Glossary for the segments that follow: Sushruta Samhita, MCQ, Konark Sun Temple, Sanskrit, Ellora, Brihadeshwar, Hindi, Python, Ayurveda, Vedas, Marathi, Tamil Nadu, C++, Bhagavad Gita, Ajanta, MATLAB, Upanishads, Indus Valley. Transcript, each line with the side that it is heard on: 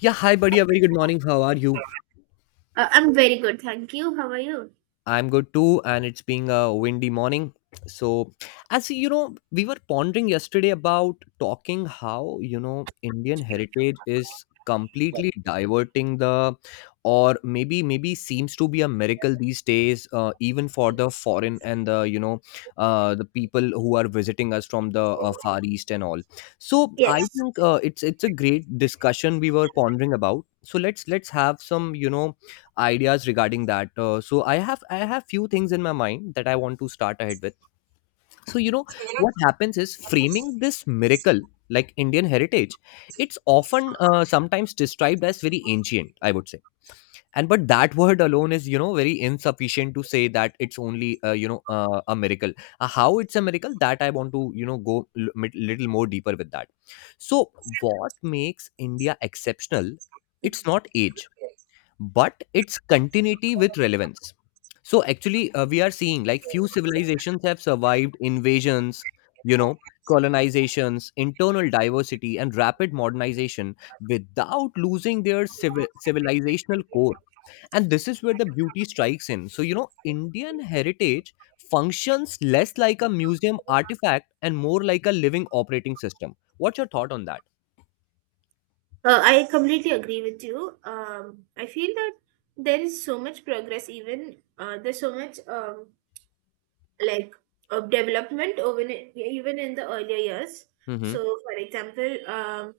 left: Yeah, hi buddy. A very good morning. How are you?
right: I'm very good, thank you. How are you?
left: I'm good too, and it's being a windy morning. So, as you know, we were pondering yesterday about talking how, Indian heritage is completely diverting the, or maybe seems to be a miracle these days, even for the foreign and the you know the people who are visiting us from the far east and all. So I
right: Yes.
left: think, it's a great discussion we were pondering about. So let's have some, ideas regarding that. So I have few things in my mind that I want to start ahead with. So what happens is framing this miracle, like Indian heritage. It's often, sometimes described as very ancient, I would say. And but that word alone is, very insufficient to say that it's only, a miracle. How it's a miracle, that I want to, go little more deeper with that. So what makes India exceptional?
right: Mhm.
left: It's not age, but its continuity with relevance. So actually, we are seeing like few civilizations have survived invasions, you know, colonizations, internal diversity, and rapid modernization without losing their civilizational core. And this is where the beauty strikes in. So, Indian heritage functions less like a museum artifact and more like a living operating system. What's your thought on that?
right: I completely agree with you. I feel that there is so much progress, even there's so much like development over in, even in the earlier years.
left: Mm-hmm.
right: So, for example,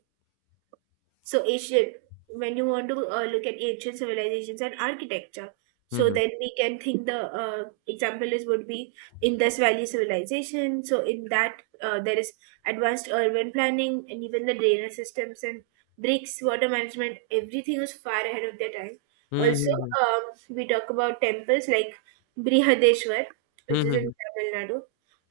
right: So Asian, when you want to look at ancient civilizations and architecture, so
left: Mm-hmm.
right: then we can think the example is would be Indus Valley civilization. So in that there is advanced urban planning and even the drainage systems and bricks, water management. Everything was far ahead of their time. Also,
left: Mm-hmm.
right: um, we talk about temples like Brihadeshwar, which is in Tamil Nadu,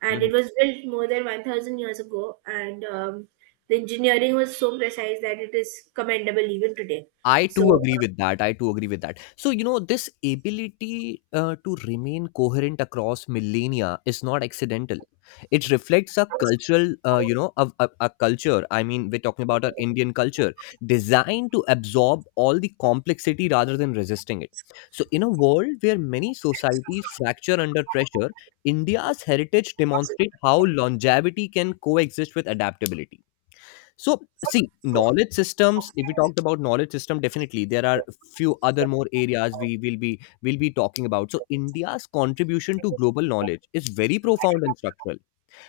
right: and
left: Mm-hmm.
right: it was built more than 1,000 years ago, and the engineering was so precise that it is commendable even today.
left: I too
right: So
left: agree with that. I too agree with that. So, this ability, to remain coherent across millennia is not accidental. It reflects a cultural, a culture. I mean, we're talking about our Indian culture designed to absorb all the complexity rather than resisting it. So, in a world where many societies fracture under pressure, India's heritage demonstrates how longevity can coexist with adaptability. So, see, knowledge systems. If we talked about knowledge system, definitely there are few other more areas we will be talking about. So, India's contribution to global knowledge is very profound and structural.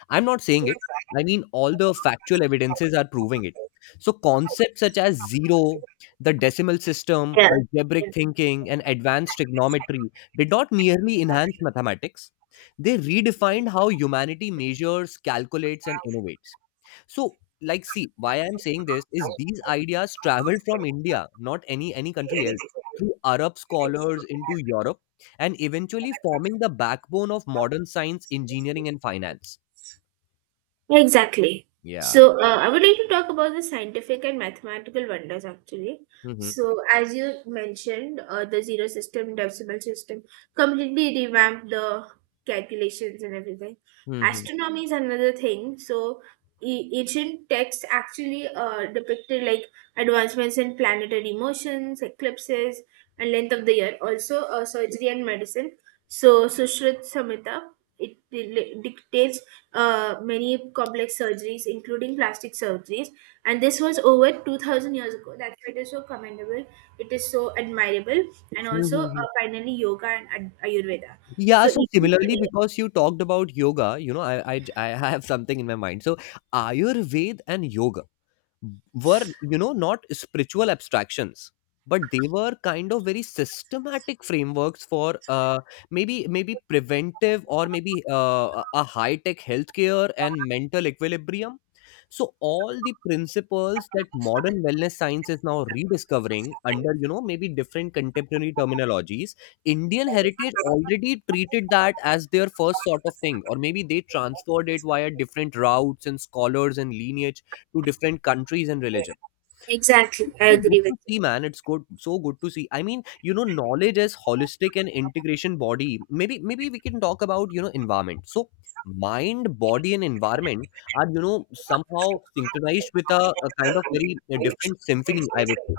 left: I'm not saying it. I mean, all the factual evidences are proving it. So, concepts such as zero, the decimal system, algebraic thinking, and advanced trigonometry did not merely enhance mathematics; they redefined how humanity measures, calculates, and innovates. So, like, see, why I'm saying this is these ideas traveled from India, not any country else, through Arab scholars into Europe, and eventually forming the backbone of modern science, engineering, and finance.
right: exactly.
left: Yeah.
right: So, I would like to talk about the scientific and mathematical wonders actually.
left: Hmm.
right: So, as you mentioned, the zero system, decimal system completely revamped the calculations and everything.
left: Hmm.
right: Astronomy is another thing. So, ancient texts actually depicted like advancements in planetary motions, eclipses, and length of the year. Also, surgery and medicine. So, Sushruta Samhita, dictates many complex surgeries, including plastic surgeries. And this was over 2000 years ago. That's why it is so commendable. It is so admirable. And also,
left: Mhm.
right: finally, yoga and Ayurveda.
left: Yeah,
right: So,
left: so
right: even
left: similarly,
right: today,
left: because you talked about yoga, you know, I have something in my mind. So, Ayurveda and yoga were, not spiritual abstractions, but they were kind of very systematic frameworks for, maybe preventive, or maybe, a high tech healthcare and mental equilibrium. So all the principles that modern wellness science is now rediscovering under, maybe different contemporary terminologies, Indian heritage already treated that as their first sort of thing, or maybe they transferred it via different routes and scholars and lineage to different countries and religion.
right: exactly,
left: It's
right: I
left: so good
right: agree
left: to
right: with you.
left: see, man. It's good, so good to see. I mean, knowledge as holistic and integration body. Maybe, maybe we can talk about, environment. So, mind, body, and environment are, somehow synchronized with a kind of very, different symphony, I would say.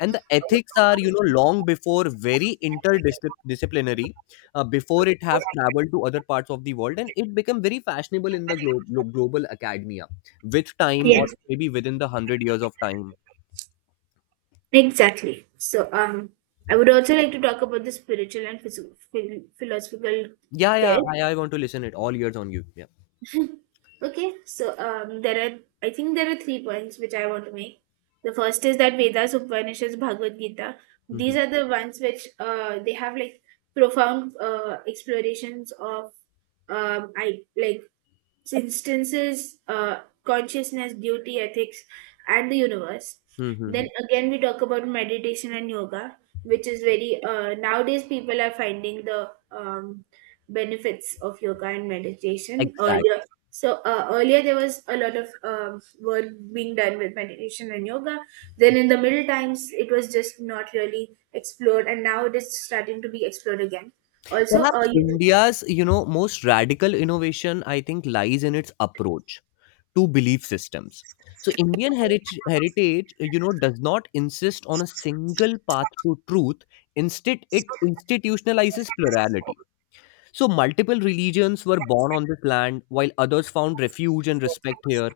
left: And the ethics are, long before very interdisciplinary, before it have traveled to other parts of the world, and it become very fashionable in the global academia with time, or
right: Yes,
left: maybe within the 100 years of time.
right: exactly. So, I would also like to talk about the spiritual and philosophical
left: Yeah, yeah,
right: there.
left: I want to listen it. All ears on you. Yeah.
right: Okay, so there are I think there are three points which I want to make. The first is that Vedas, Upanishads, Bhagavad Gita.
left: Mm-hmm.
right: These are the ones which they have like profound explorations of I like instances consciousness, beauty, ethics, and the universe.
left: Mm-hmm.
right: Then again, we talk about meditation and yoga, which is very nowadays people are finding the benefits of yoga and meditation
left: Exact.
right: earlier. So earlier there was a lot of work being done with meditation and yoga. Then in the middle times, it was just not really explored, and now it is starting to be explored again. Also,
left: Perhaps India's, most radical innovation, I think, lies in its approach to belief systems. So Indian heritage, does not insist on a single path to truth. Instead, it institutionalizes plurality. So multiple religions were born on this land, while others found refuge and respect here.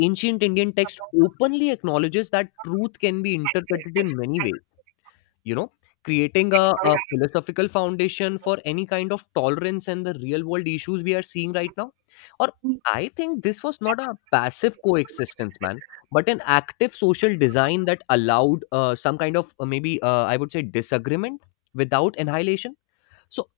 left: Ancient Indian text openly acknowledges that truth can be interpreted in many ways, you know creating a philosophical foundation for any kind of tolerance and the real world issues we are seeing right now. Or
right: you,
left: I think this was not a passive coexistence, man, but an active social design that allowed, some kind of, maybe, I would say, disagreement without annihilation. So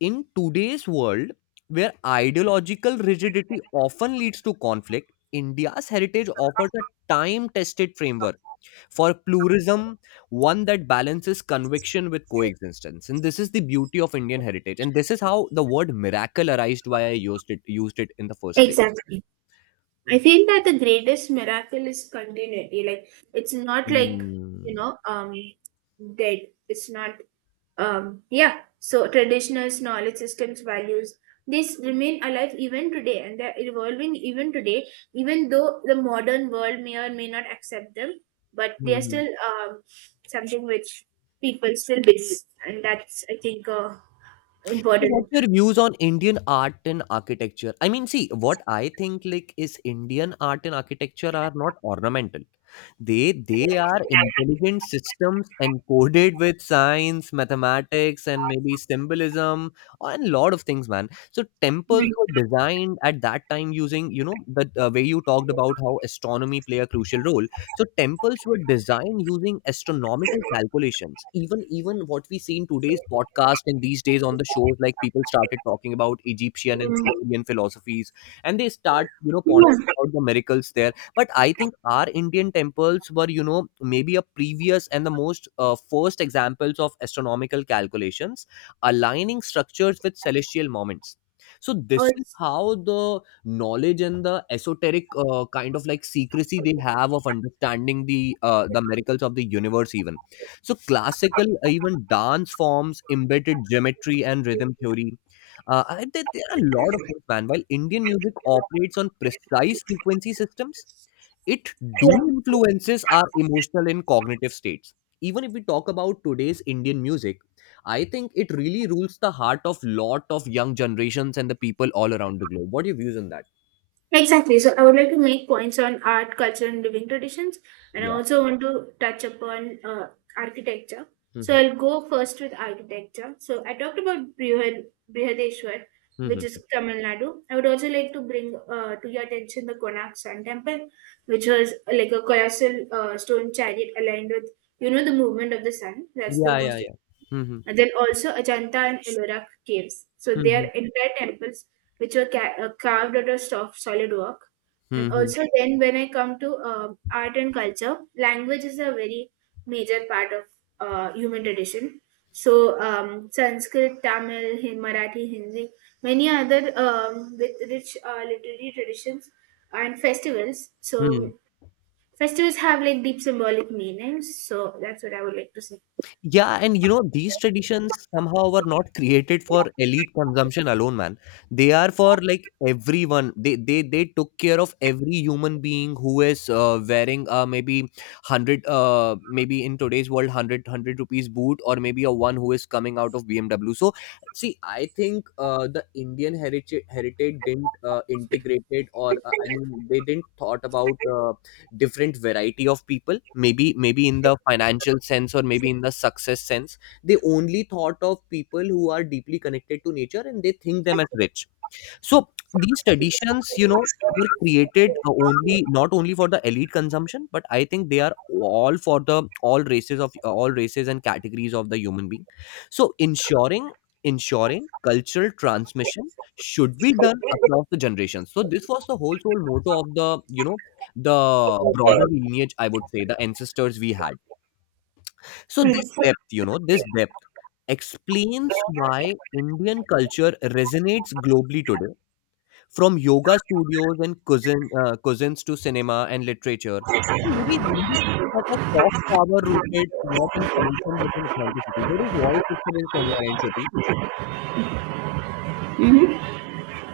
left: in today's world where ideological rigidity often leads to conflict, India's heritage offers a time tested framework for pluralism, one that balances conviction with coexistence. And this is the beauty of Indian heritage. And this is how the word miracle arised, why I used it in the first place.
right: exactly. I feel that the greatest miracle is continuity. Like it's not like you
left: Mm.
right: know, um, dead. It's not yeah. So traditional knowledge systems, values, these remain alive even today, and they're evolving even today. Even though the modern world may or may not accept them, but they are
left: Mhm.
right: still something which people still believe, and that's I think
left: So what's
right: important.
left: your views on Indian art and architecture? I mean, see, what I think like is Indian art and architecture are not ornamental. They are intelligent systems encoded with science, mathematics, and maybe symbolism and lot of things, man. So temples
right: Mm,
left: were designed at that time using, the, way you talked about how astronomy play a crucial role. So temples were designed using astronomical calculations. Even what we see in today's podcast and these days on the shows, like people started talking about Egyptian and
right: mm,
left: Sumerian philosophies, and they start, pondering
right: yeah.
left: about the miracles there. But I think our Indian temples were, maybe a previous and the most, first examples of astronomical calculations, aligning structures with celestial moments. So this is
right: Also,
left: how the knowledge and the esoteric, kind of like secrecy they have of understanding the miracles of the universe, even. So classical, even dance forms embedded geometry and rhythm theory. There are a lot of things, man, while Indian music operates on precise frequency systems. It do influences our emotional and cognitive states. Even if we talk about today's Indian music, I think it really rules the heart of lot of young generations and the people all around the globe. What are your views on that?
right: exactly. So I would like to make points on art, culture, and living traditions, and I
left: Yeah.
right: also want to touch upon architecture. So
left: Mhm.
right: I'll go first with architecture. So I talked about Brihadeshwar, which is
left: Mhm.
right: Tamil Nadu. I would also like to bring to your attention the Konark Sun Temple, which was like a colossal stone chariot aligned with, you know, the movement of the sun. That's the
left: Yeah, yeah,
right: most
left: yeah. Mhm.
right: and then also Ajanta and Ellora caves. So they are
left: Mhm.
right: entire temples which were carved out of soft, solid rock. And
left: Mhm.
right: also then when I come to art and culture, language is a very major part of human tradition. So Sanskrit, Tamil, Marathi, Hindi, many other with rich literary traditions and festivals.
left: Hmm.
right: So festivals have like deep symbolic meanings. So that's what I would like to say.
left: Yeah, and these traditions somehow were not created for elite consumption alone, man. They are for like everyone. They took care of every human being who is, wearing maybe hundred, maybe in today's world, hundred rupees boot, or maybe a one who is coming out of BMW. So see, I think, the Indian heritage didn't, integrate it, or, I mean they didn't thought about, different variety of people, maybe in the financial sense, or maybe in the success sense. They only thought of people who are deeply connected to nature and they think them as rich. So these traditions, were created, only not only for the elite consumption, but I think they are all for the all races of, all races and categories of the human being. So ensuring cultural transmission should be done across the generations. So this was the whole sole motto of the you know the broader lineage. I would say the ancestors we had. So this depth, this depth explains why Indian culture resonates globally today, from yoga studios and cousins to cinema and literature. And maybe that has soft power rooted not in commotion but in authenticity. There is voice disturbance from your end, Shruti.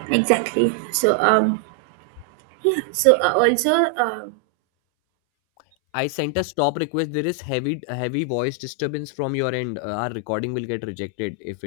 right: Exactly. So so also.
left: I sent a stop request. There is heavy voice disturbance from your end. Our recording will get rejected if it.